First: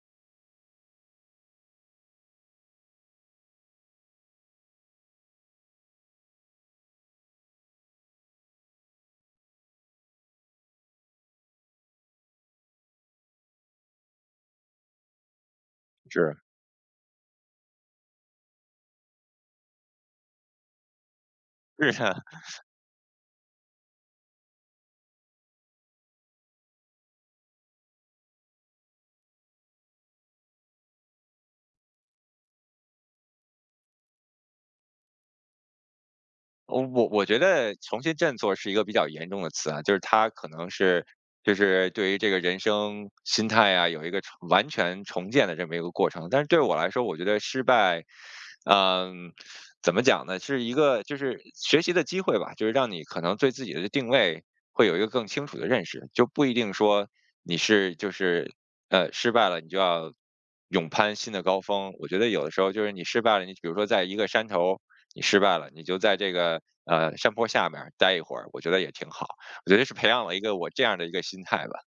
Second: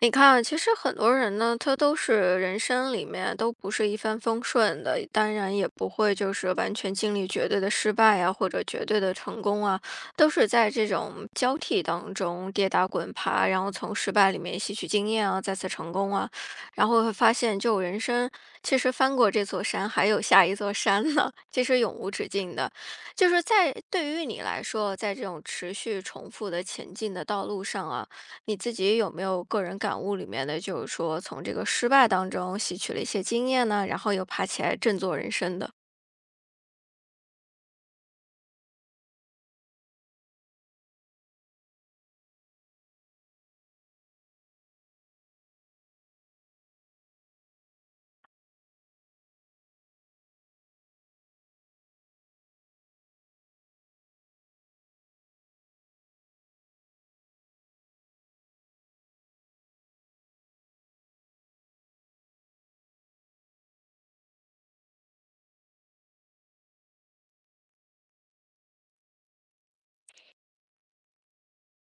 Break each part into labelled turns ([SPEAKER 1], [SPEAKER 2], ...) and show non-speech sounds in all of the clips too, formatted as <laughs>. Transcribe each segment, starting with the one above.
[SPEAKER 1] 你看，其实很多人呢，他都是人生里面都不是一帆风顺的，当然也不会就是完全经历绝对的失败啊，或者绝对的成功啊，都是在这种交替当中跌打滚爬，然后从失败里面吸取经验啊，再次成功啊，
[SPEAKER 2] 是
[SPEAKER 1] 然后会发现，就人生其实翻过这座山，还有下一座山呢，<laughs> 其实永
[SPEAKER 2] 是
[SPEAKER 1] 无
[SPEAKER 2] 啊，
[SPEAKER 1] 止境的。就是在对于你来说，在这种持续重复的前进的道路上啊。你自己有没有个人感悟里面的，就是说从这个失败当中吸取了一些经验呢？然后又爬起来振作人生的？
[SPEAKER 2] 我觉得“重新振作”是一个比较严重的词啊，就是他可能是对于这个人生心态啊，有一个完全重建的这么一个过程。但是对我来说，我觉得失败嗯，怎么讲呢？是一个就是学习的机会吧，就是让你可能对自己的定位会有一个更清楚的认识，就不一定说你是就是失败了，你就要勇攀新的高峰。我觉得有的时候就是你失败了，你比如说在一个山头你失败了，你就在这个山坡下面儿待一会儿，我觉得也挺好。我觉得是培养了一个我这样的一个心态吧。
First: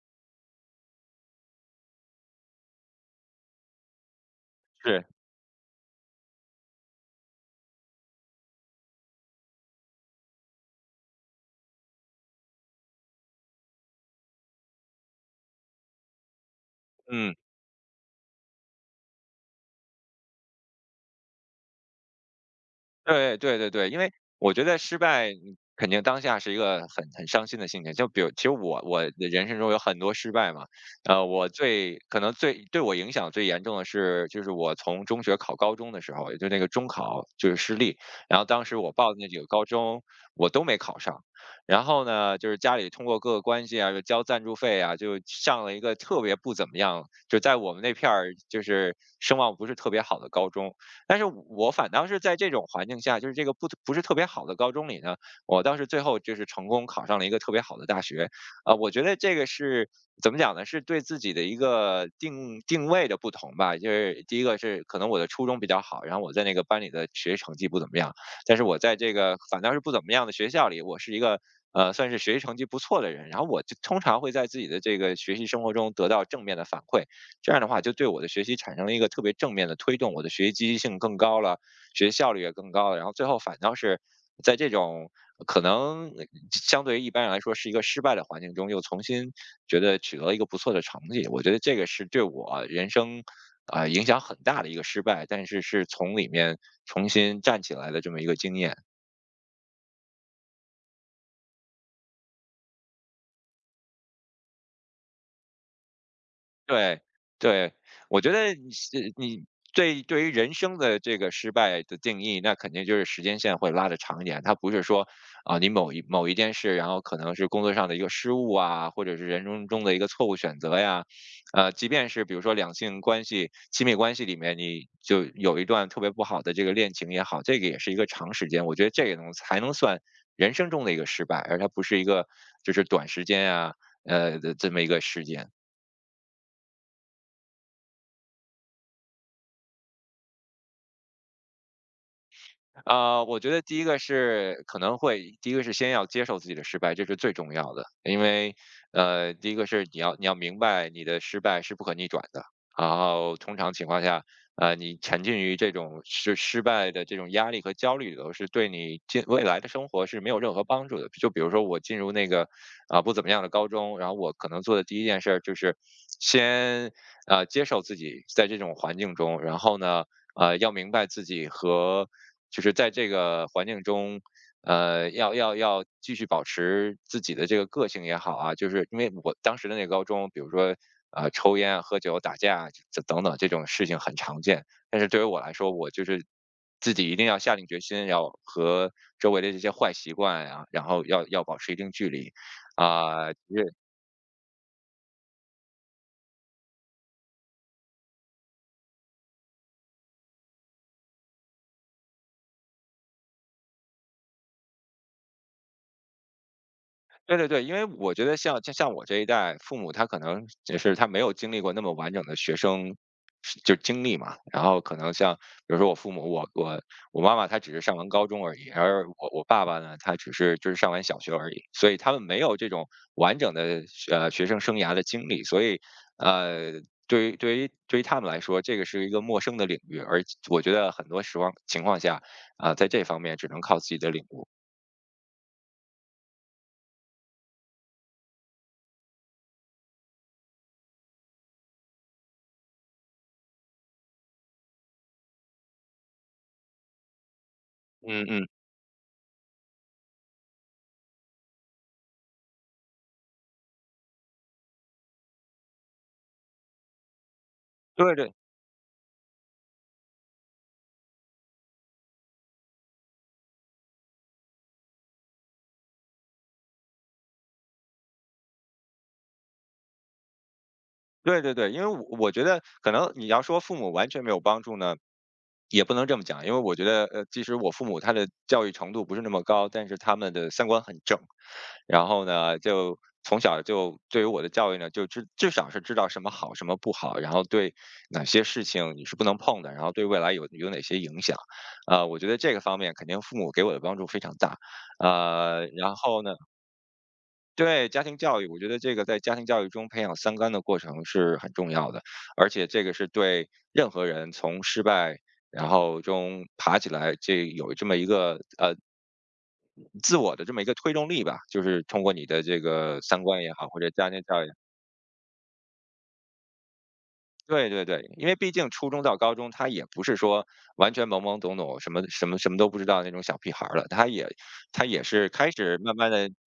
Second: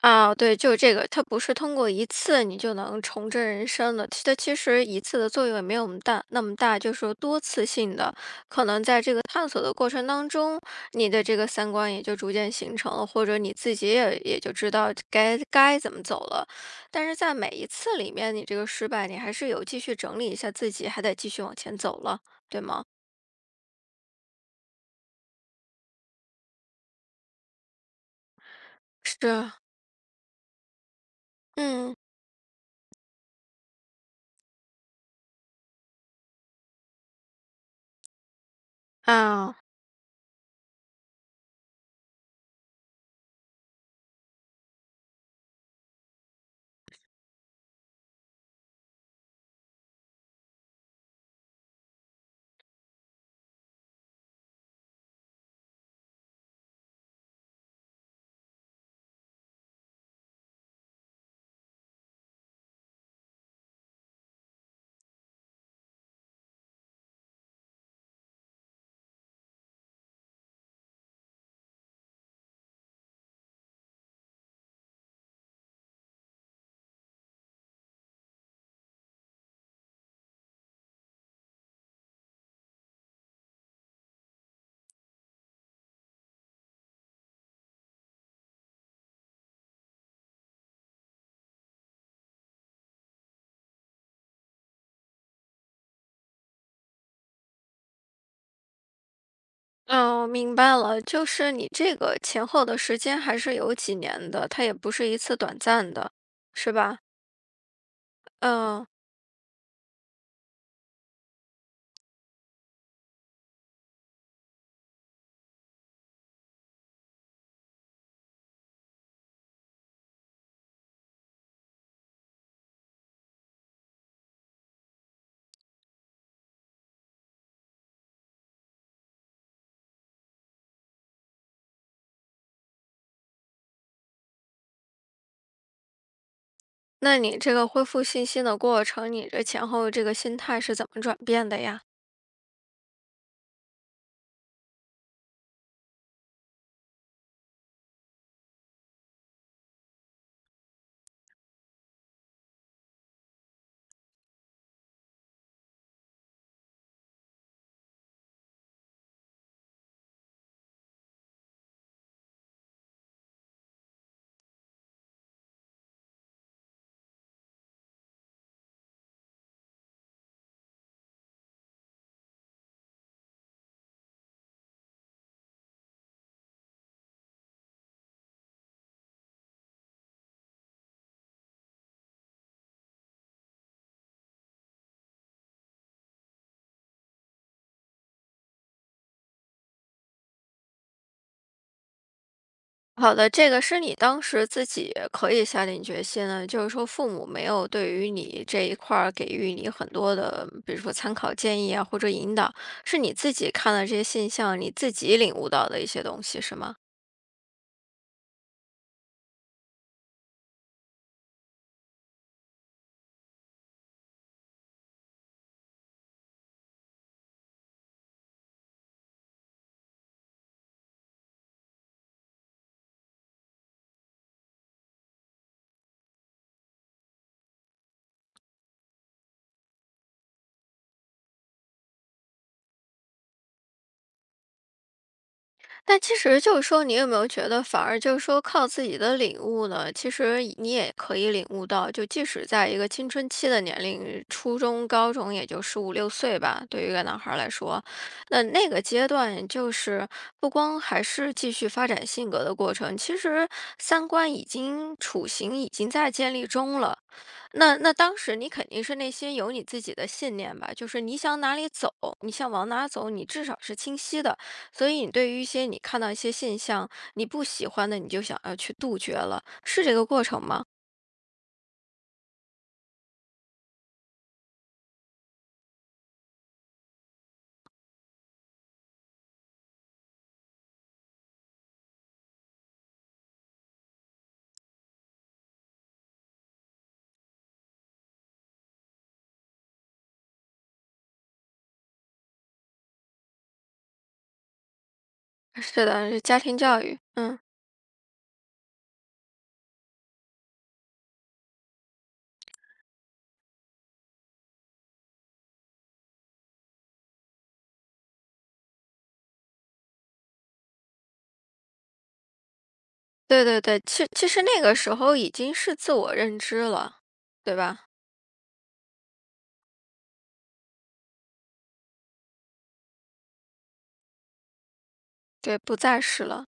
[SPEAKER 1] 啊，对，就是这个，它不是通过一次你就能重振人生的，它其实一
[SPEAKER 2] 是，
[SPEAKER 1] 次的作用也没有那么大，就是说多次性的，可能在这个探索的过程当中，你的这个三观也就逐渐形成了，或者你自己也就知道该怎么走了。但是
[SPEAKER 2] 嗯。
[SPEAKER 1] 在每一次里面，你这个失败，你还是有继续整理一下自己，还得继续往前走了，对吗？
[SPEAKER 2] 对对对对，因为我觉得失败肯定当下是一个很伤心的心情。就比如，其实我的人
[SPEAKER 1] 是，
[SPEAKER 2] 生中有很多失败嘛，我
[SPEAKER 1] 嗯。
[SPEAKER 2] 最可能最对我影响最严重的是，就是我从中学考高中的时候，也就那个中考就是失利，然后当时我报的那几个
[SPEAKER 1] 啊。
[SPEAKER 2] 高中我都没考上，然后呢，就是家里通过各个关系啊，就交赞助费啊，就上了一个特别不怎么样，就在我们那片儿就是声望不是特别好的高中。但是我反倒是在这种环境下，就是这个不是特别好的高中里呢，我倒是最后就是成功考上了一个特别好的大学，啊、我觉得这个是怎么讲呢？是对自己的一个定位的不同吧。就是第一个是可能我的初中比较好，然后我在那个班里的学习成绩不怎么样，但是我在这个反倒是不怎么样的学校里，我是一个。算是学习成绩不错的人，然后我就通常会在自己的这个学习生活中得到正面的反馈，这样的话就对我的学习产生了一个特别正面的推动，我的学习积极性更高了，学习效率也更高了，然后最后反倒是在这种可能相对于一般人来说是一个失败的环境中，又重新觉得取得了一个不错的成绩。我觉得这个是对我人生啊、影响很大的一个失败，但是是从里面重新站起来的这么一个经验。
[SPEAKER 1] 嗯，我明白了，就是你这个前后的时间还是有几年的，它也不是一次短暂的，是吧？
[SPEAKER 2] 对，对，我觉得你
[SPEAKER 1] 嗯，
[SPEAKER 2] 是你对对于人生的这个失败的定义，那肯定就是时间线会拉的长一点。它不是说啊，你某一件事，然后可能是工作上的一个失误啊，或者是人生中的一个错误选择呀，即便是比如说两性关系、亲密关系里面，你就有一段特别不好的这个恋情也好，这个也是一个长时间，我觉得这个能才能算人生中的一个失败，而它不是一个就是短时间啊，的这么一个时间。
[SPEAKER 1] 那你这个恢复信心的过程，你这前后这个心态是怎么转变的呀？
[SPEAKER 2] 啊，我觉得第一个是可能会，第一个是先要接受自己的失败，这是最重要的，因为第一个是你要明白你的失败是不可逆转的，然后通常情况下，你沉浸于这种失败的这种压力和焦虑里头，是对你进未来的生活是没有任何帮助的。就比如说我进入那个啊、不怎么样的高中，然后我可能做的第一件事儿就是先接受自己在这种环境中，然后呢。要明白自己和就是在这个环境中，要继续保持自己的这个个性也好啊，就是因为我当时的那个高中，比如说抽烟啊喝酒、打架啊这等等这种事情很常见，但是对于我来说，我就是自己一定要下定决心，要和周围的这些坏习惯啊，然后要保持一定距离
[SPEAKER 1] 好的，
[SPEAKER 2] 啊、
[SPEAKER 1] 这个是你当时自己可以下定决心的，就是说父母没有对于你这一块儿给予你很多的，比如说参考建议啊，或者引导，是你自己看了这些现象，你自己领悟到的一些东西，是吗？
[SPEAKER 2] 对对对，因为我觉得像我这一代父母，他可能也是他没有经历过那么完整的学生是就经历嘛。然后可能像比如说我父母，我妈妈她只是上完高中而已，而我爸爸呢，他只是就是上完小学而已，所以他们没有这种完整的学生生涯的经历，所以呃。对于对于对于他们来说，这个是一个陌生的领域，而我觉得很多时光情况下，啊、在这方面只能靠自己的领悟。
[SPEAKER 1] 但其实就是说，你有没有觉得，反而就是说靠自己的领悟呢？其实你也可以领悟到，就即使在一个青春期的年龄，初中、高中，也就十五六岁吧，对于一个男孩儿来说，
[SPEAKER 2] 嗯
[SPEAKER 1] 那
[SPEAKER 2] 嗯，
[SPEAKER 1] 那个阶段就是不光还是继续发展性格的过程，其实三观已经雏形已经在建立中了。那
[SPEAKER 2] 对
[SPEAKER 1] 当
[SPEAKER 2] 对
[SPEAKER 1] 时你肯定是内心有你自己的信念吧，就是你想哪里走，你想往哪走，你至少是清晰的。所以你对于一些你看到一些现象，你不喜欢的，你就想要去杜绝了，是这个过程吗？
[SPEAKER 2] 对对对，因为我觉得可能你要说父母完全没有帮助呢，也不能这么讲，因为我觉得即使我父母他的教育程度不是那么高，但是他们的三观很正，然后呢，就从小就对于我的教育呢，就至少是知道什么好什么不好，然后对哪些事情你是不能碰的，然后对未来有哪些影响，我觉得这个方面肯定父母给我的帮助非常大，
[SPEAKER 1] 是
[SPEAKER 2] 然
[SPEAKER 1] 的，是
[SPEAKER 2] 后呢。
[SPEAKER 1] 家庭教育，嗯，
[SPEAKER 2] 对，家庭教育，我觉得这个在家庭教育中培养三观的过程是很重要的，而且这个是对任何人从失败然后中爬起来，这有这么一个自我的这么一个推动力吧，就是通过你的这个三观
[SPEAKER 1] 对
[SPEAKER 2] 也
[SPEAKER 1] 对
[SPEAKER 2] 好，或
[SPEAKER 1] 对，
[SPEAKER 2] 者
[SPEAKER 1] 其
[SPEAKER 2] 家庭
[SPEAKER 1] 其实
[SPEAKER 2] 教育。
[SPEAKER 1] 那个时候已经是自我认知了，对
[SPEAKER 2] 对对
[SPEAKER 1] 吧？
[SPEAKER 2] 对，因为毕竟初中到高中，他也不是说完全懵懵懂懂，什么都不知道那种小屁孩儿了，他也是开
[SPEAKER 1] 对，不
[SPEAKER 2] 始慢
[SPEAKER 1] 再
[SPEAKER 2] 慢
[SPEAKER 1] 是
[SPEAKER 2] 的
[SPEAKER 1] 了，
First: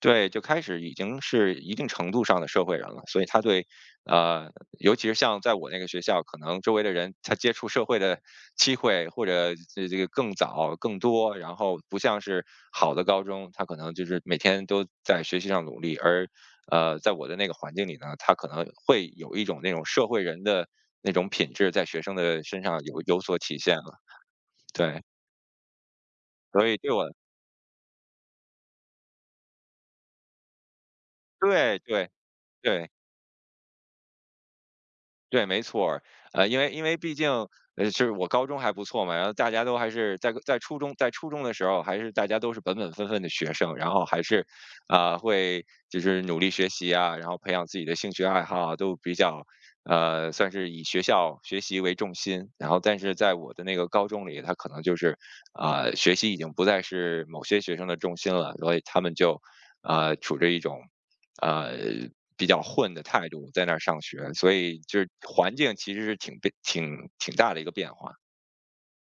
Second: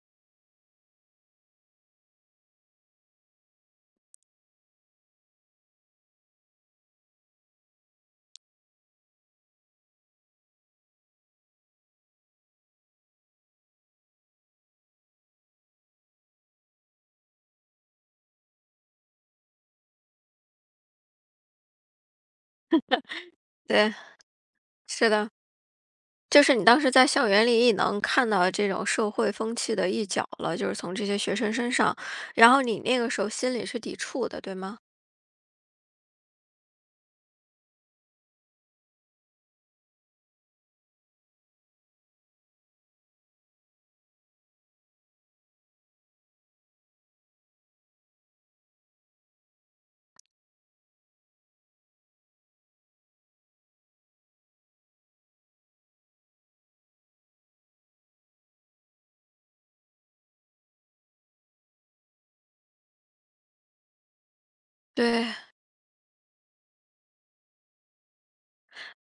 [SPEAKER 2] 对，就开始已经是一定程度上的社会人了，所以他对，呃，尤其是像在我那个学校，可能周围的人他接触社会的机会或者这个更早更多，然后不像是好的高中，他可能就是每天都在学习上努力，而在我的那个环境里呢，他可能会有一种那种社会人的那种品质在学生的身上有所体现了，
[SPEAKER 1] 对，
[SPEAKER 2] 对，
[SPEAKER 1] 是的，就是你
[SPEAKER 2] 所以
[SPEAKER 1] 当
[SPEAKER 2] 对
[SPEAKER 1] 时在
[SPEAKER 2] 我
[SPEAKER 1] 校园里也能看到这种社会风气的一角了，就是从这些学生身
[SPEAKER 2] 对
[SPEAKER 1] 上，
[SPEAKER 2] 对
[SPEAKER 1] 然后你
[SPEAKER 2] 对。
[SPEAKER 1] 那个时候心里是抵触的，对吗？
[SPEAKER 2] 对，没错儿。因为毕竟，就是我高中还不错嘛，然后大家都还是在初中的时候，还是大家都是本本分分的学生，然后还是，啊、会就是努力学习啊，然后培养自己的兴趣爱好啊，都比较，算是以学校学习为重心。然后，但是在我的那个高中里，他可能就是，啊、学习已经不再是某些学生的重心了，所以他们就，处着一种呃，比较混的态度在那儿上学，所以就是
[SPEAKER 1] 对。
[SPEAKER 2] 环境其实是挺变挺挺大的一个变化。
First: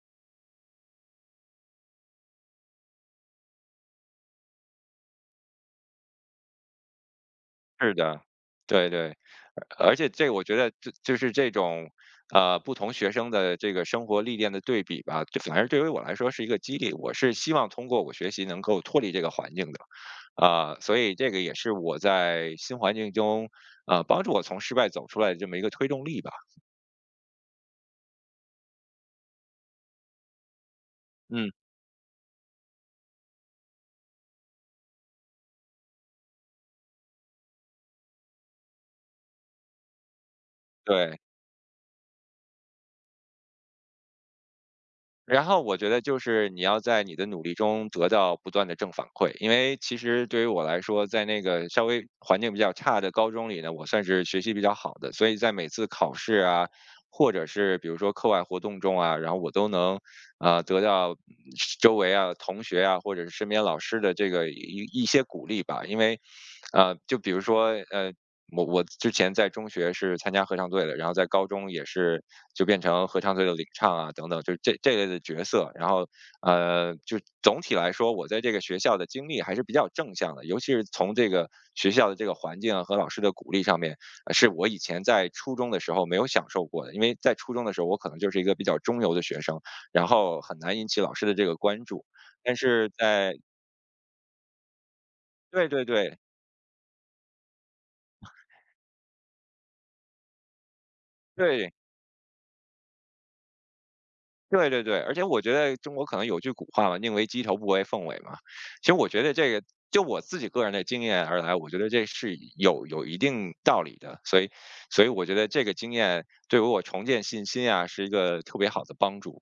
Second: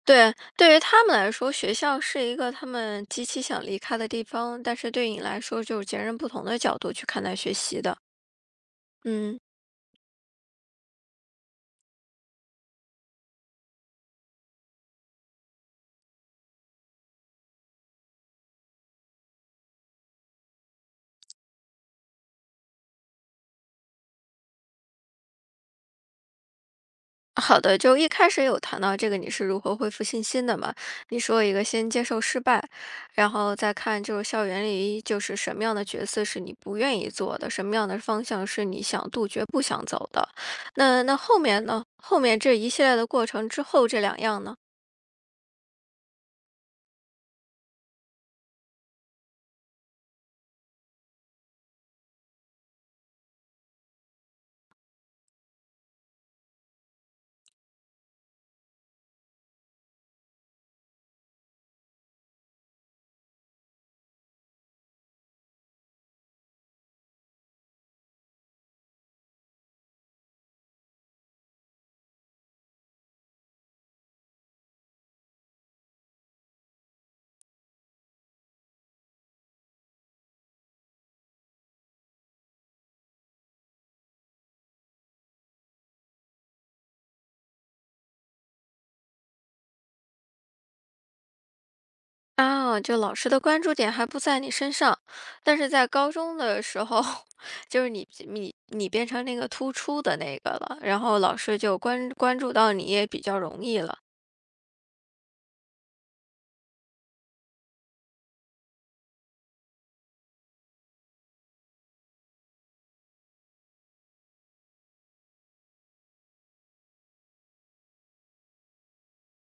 [SPEAKER 1] 对，对于他们来说，学校是一个他们极其想离开的地方，但是对你来说，就是截然不同的角度去看待学习
[SPEAKER 2] 是
[SPEAKER 1] 的。
[SPEAKER 2] 的，对对，
[SPEAKER 1] 嗯，
[SPEAKER 2] 而且这我觉得就是这种，不同学生的这个生活历练的对比吧，这反而对于我来说是一个激励。我是希望通过我学习能够脱离这个环境的，啊、所以这个也是我在新环境中，帮助我从失败走出来的这么一个推动力吧。
[SPEAKER 1] 好的，就一开始有谈到这个你是如何恢复信心的嘛？你说
[SPEAKER 2] 嗯，
[SPEAKER 1] 一个先接受失败，然后再看就是校园里就是什么样的角色是你不愿意做的，什么样的方向是你想杜绝不想走的。那那
[SPEAKER 2] 对。
[SPEAKER 1] 后面呢？后面这一系列的过程之后，这两样呢？
[SPEAKER 2] 然后我觉得就是你要在你的努力中得到不断的正反馈，因为其实对于我来说，在那个稍微环境比较差的高中里呢，我算是学习比较好的，所以在每次考试啊，或者是比如说课外活动中啊，然后我都能得到周围啊同学啊或者是身边老师的这个一些鼓励吧，因为就比如说我之前在中学是参加合唱队的，然后在高中也是就变成合唱队的领唱啊等等，就是这类的角色。然后就总体来说，我在这个学校的经历还是比较正向的，尤其是从这个学校的这个环境啊和老师的鼓励上面，是我以前在初中的时候没有享受过的。因为在初中的时候，我可能就是一个比较中游的学生，然后很难引起老师的这个关注。但
[SPEAKER 1] 啊，
[SPEAKER 2] 是
[SPEAKER 1] 就老师
[SPEAKER 2] 在
[SPEAKER 1] 的关注点还不在你身上，但
[SPEAKER 2] 对
[SPEAKER 1] 是
[SPEAKER 2] 对
[SPEAKER 1] 在高
[SPEAKER 2] 对
[SPEAKER 1] 中的时候，<laughs> 就是你变成那个突出的那个了，然后老师
[SPEAKER 2] 对，
[SPEAKER 1] 就关注到你也比较容易了。
[SPEAKER 2] 对对对，而且我觉得中国可能有句古话嘛，“宁为鸡头，不为凤尾”嘛。其实我觉得这个，就我自己个人的经验而来，我觉得这是有一定道理的。所以，所以我觉得这个经验对于我重建信心啊，是一个特别好的帮助。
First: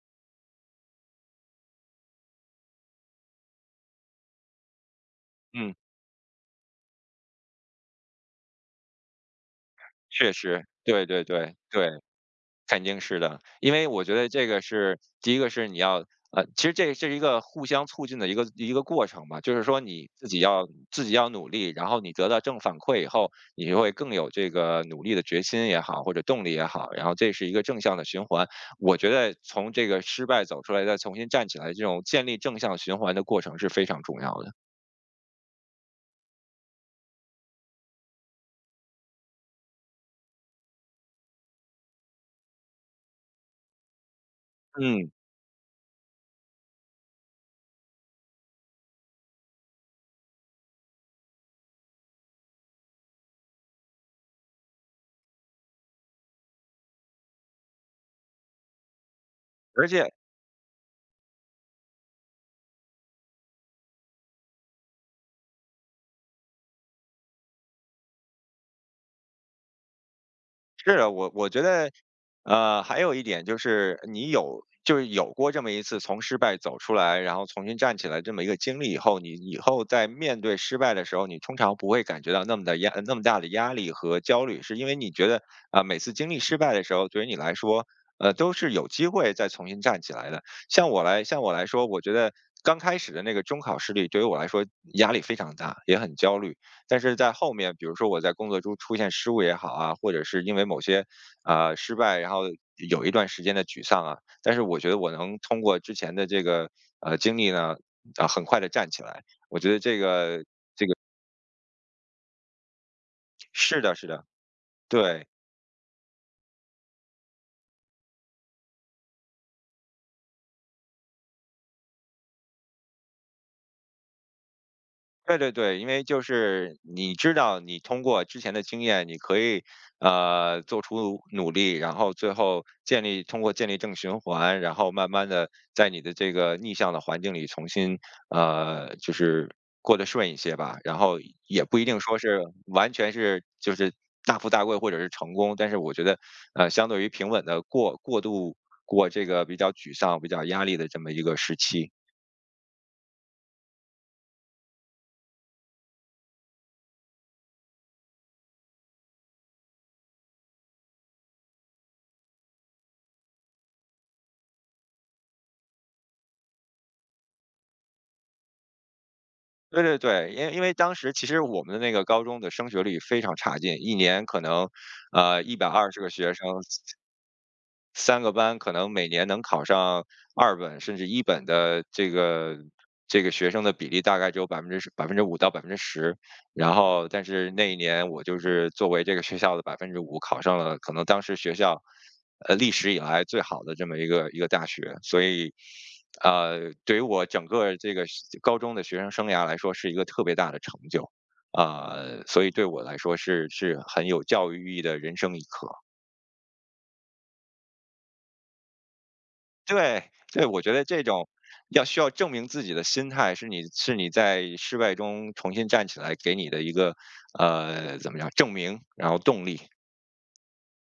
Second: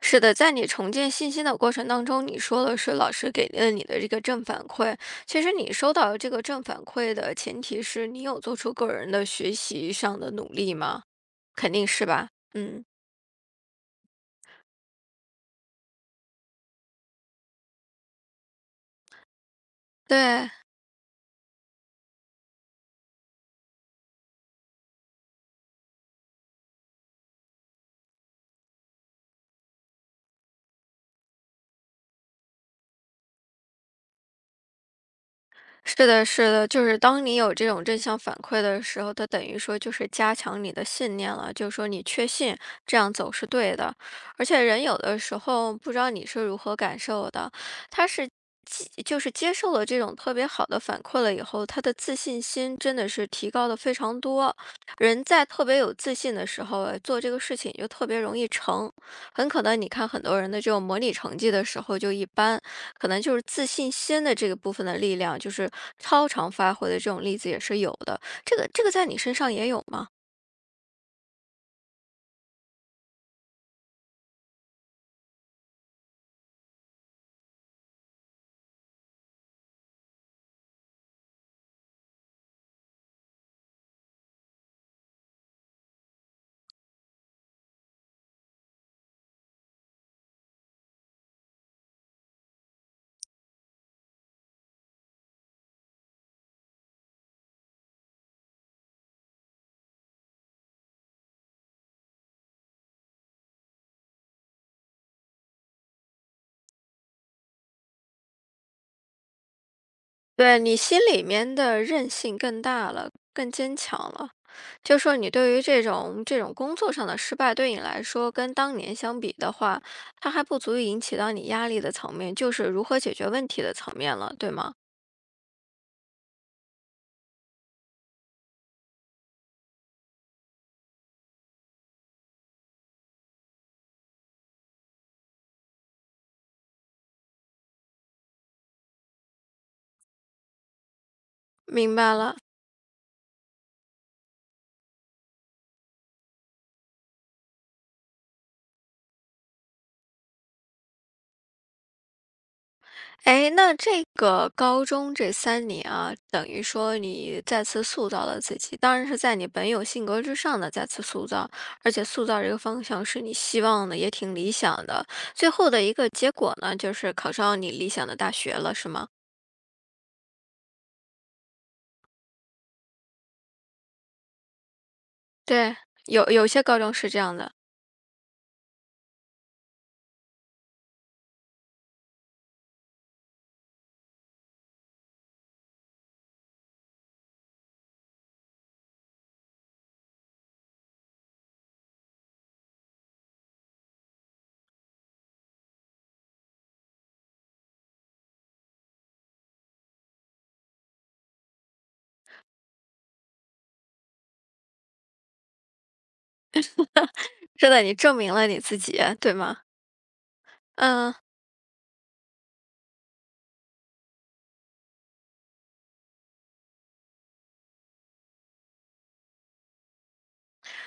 [SPEAKER 1] 是的，在你重建信心的过程当中，你说的是老师给了你的这个正反馈，其实你
[SPEAKER 2] 嗯，
[SPEAKER 1] 收到这个正反馈的前提是你有做出个人的学习上的
[SPEAKER 2] 确
[SPEAKER 1] 努
[SPEAKER 2] 实，
[SPEAKER 1] 力吗？
[SPEAKER 2] 对对对
[SPEAKER 1] 肯定
[SPEAKER 2] 对。
[SPEAKER 1] 是吧？
[SPEAKER 2] 肯
[SPEAKER 1] 嗯，
[SPEAKER 2] 定是的，因为我觉得这个是第一个是你要其实这是一个互相促进的一个过程吧，就是说你自己
[SPEAKER 1] 对。
[SPEAKER 2] 要自己要努力，然后你得到正反馈以后，你就会更有这个努力的决心也好，或者动力也好，然后这是一个正向的循环。我觉得从这个失败走出来，再重新站起来，这种建立正向循环的过程是非常重要的。
[SPEAKER 1] 是的，是的，就是当你有这种正向反馈的时候，它等于说就是加强你的信念了，就是说你确信这样走是对的。而且人有
[SPEAKER 2] 嗯，
[SPEAKER 1] 的时候不知道你是如何感受的，他是接就是接受了这种特别好的反馈了以后，他的自信心真的是提高的非常多。人在特别有自信的时候，哎做这个事情就特别容易成。很可能
[SPEAKER 2] 而
[SPEAKER 1] 你看
[SPEAKER 2] 且
[SPEAKER 1] 很多人的这种模拟成绩的时候就一般，可能就是自信心的这个部分的力量，就是超常发挥的这种例子也是有的。这个在你身上也有吗？
[SPEAKER 2] 是的，我觉得，还有一点就是你有就是有过这么一次从失败走出来，然后重新站起来这么一个经历以后，你以后在面对失败的时候，你通常不会感觉到那么的压那么大的压力和焦虑，是因为你觉得啊、每次经历失败的时候，对于你来说，都是有机会再重新站起来的。像我来说，我觉得刚开始的那个中考失利对于我来说压力非常大，也很焦虑。但是在后面，比如说我在工作中出现失误也好啊，或者是因为某些失败，然后有一段时间的沮丧啊，但是我觉得我能通过之前的这个经历呢，啊、很快的站起来。我觉得这个
[SPEAKER 1] 对你心里面的韧性更大了，更坚
[SPEAKER 2] 是的，
[SPEAKER 1] 强
[SPEAKER 2] 是的，
[SPEAKER 1] 了。就说
[SPEAKER 2] 对，
[SPEAKER 1] 你对于这种工作上的失败，对你来说跟当年相比的话，它还不足以引起到你压力的层面，就是如何解决问题的层面了，对吗？
[SPEAKER 2] 对对对，因为就是你知道，你通过之前的经验，你可以做出努力，然后最后通过建立正循环，然后慢慢的在你的这个逆向的环境里重新就是过得顺一些吧。然后也不一
[SPEAKER 1] 明
[SPEAKER 2] 定
[SPEAKER 1] 白
[SPEAKER 2] 说
[SPEAKER 1] 了。
[SPEAKER 2] 是完全是就是大富大贵或者是成功，但是我觉得相对于平稳的过渡过这个比较沮丧、比较压力的这么一个时期，
[SPEAKER 1] 哎，那这个高中这三年啊，等于说你再次塑造了自己，当然是在你本有性格之上的再次塑造，而且塑造这个方向是你希望的，也挺理想的。最后的一个结果呢，就是考上你理想的大学了，是吗？
[SPEAKER 2] 对对对，因为当时其实我们的那个高中的升学率非常差劲，一年可能，一百
[SPEAKER 1] 对，
[SPEAKER 2] 二十个
[SPEAKER 1] 有
[SPEAKER 2] 学
[SPEAKER 1] 有
[SPEAKER 2] 生
[SPEAKER 1] 些高中是这样的。
[SPEAKER 2] 三个班可能每年能考上二本甚至一本的这个这个学生的比例大概只有百分之五到10%，然后但是那一年我就是作为这个学校的百分之五考上了可能当时学校，历史以来最好的这么一个大学。所以，对于我整个这个学高中的学生生涯来说是一个特别大的成就，啊，所以对我来说是是很有教育意义的人生一课。
[SPEAKER 1] 真的，你证明了你自己，对吗？
[SPEAKER 2] 对，对，我觉得这
[SPEAKER 1] 嗯。
[SPEAKER 2] 种需要证明自己的心态，是你在失败中重新站起来给你的一个，怎么样证明，然后动力。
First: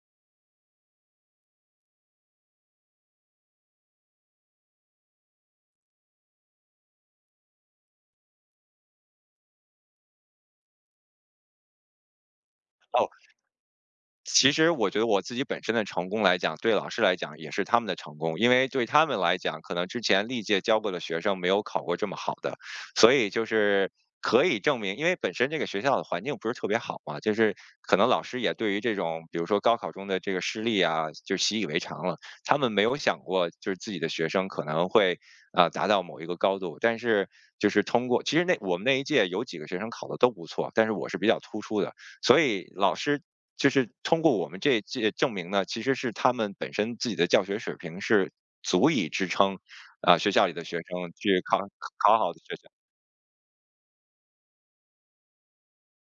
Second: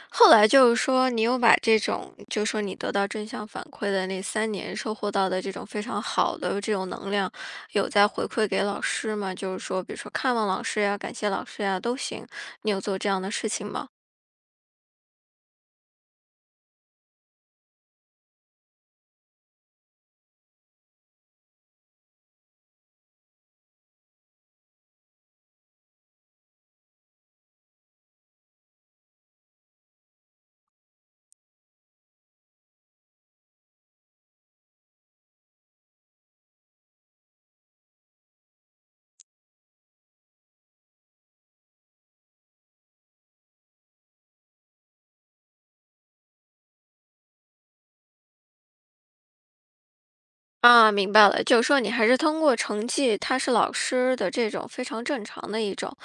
[SPEAKER 1] 后来就是说，你有把这种就是说你得到正向反馈的那三年收获到的这种非常好的这种能量，有在回馈给老师吗？就是说，比如说看望老师呀，感谢老师呀，都行，你有做这样的事情吗？
[SPEAKER 2] 其实我觉得我自己本身的成功来讲，对老师来讲也是他们的成功，因为对他们来讲，可能之前历届教过的学生没有考过这么好的，所以就是可以证明，因为本身这个学校的环境不是特别好嘛，就是可能老师也对于这种比如说高考中的这个失利啊，就习以为常了，他们没有想过就是自己的学生可能会啊、达到某一个高度，但是就是通过，其实那我们那一届有几个学生考的都不错，但是我是比较突出的，所以老师就是通过我们这这证明呢，其实是他们本身自己的教学水平是足以支撑，啊、学校里的学
[SPEAKER 1] 啊，
[SPEAKER 2] 生
[SPEAKER 1] 明白
[SPEAKER 2] 去
[SPEAKER 1] 了，就
[SPEAKER 2] 考
[SPEAKER 1] 是说你还
[SPEAKER 2] 考
[SPEAKER 1] 是
[SPEAKER 2] 好的
[SPEAKER 1] 通
[SPEAKER 2] 学
[SPEAKER 1] 过
[SPEAKER 2] 校。
[SPEAKER 1] 成绩，他是老师的这种非常正常的一种。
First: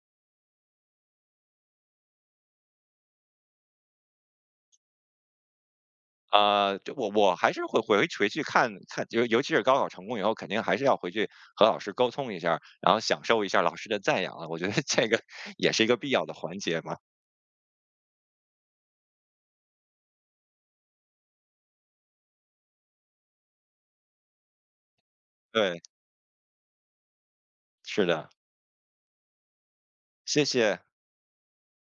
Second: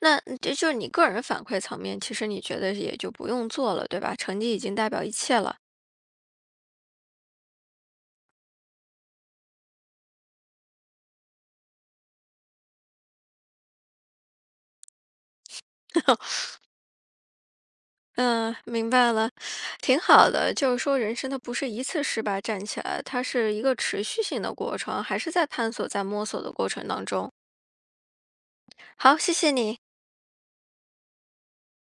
[SPEAKER 1] 那这就是你个人反馈层面，其实你觉得也就不用做了，对吧？成绩已经代表一切了。
[SPEAKER 2] 啊、就我还是会回去看看，尤其是高考成功以后，肯定还是要回去和老师沟通一下儿然后享受一下老师的赞扬啊。我觉得这个 <laughs> 也是一个必要的环节嘛。
[SPEAKER 1] 嗯，明白了，挺好的。就是说，人生它不是一次失败站起来，它是一个持续性的过程，还是在探
[SPEAKER 2] 对，
[SPEAKER 1] 索、在摸索的过程当中。
[SPEAKER 2] 是的，
[SPEAKER 1] 好，谢谢你。
[SPEAKER 2] 谢谢。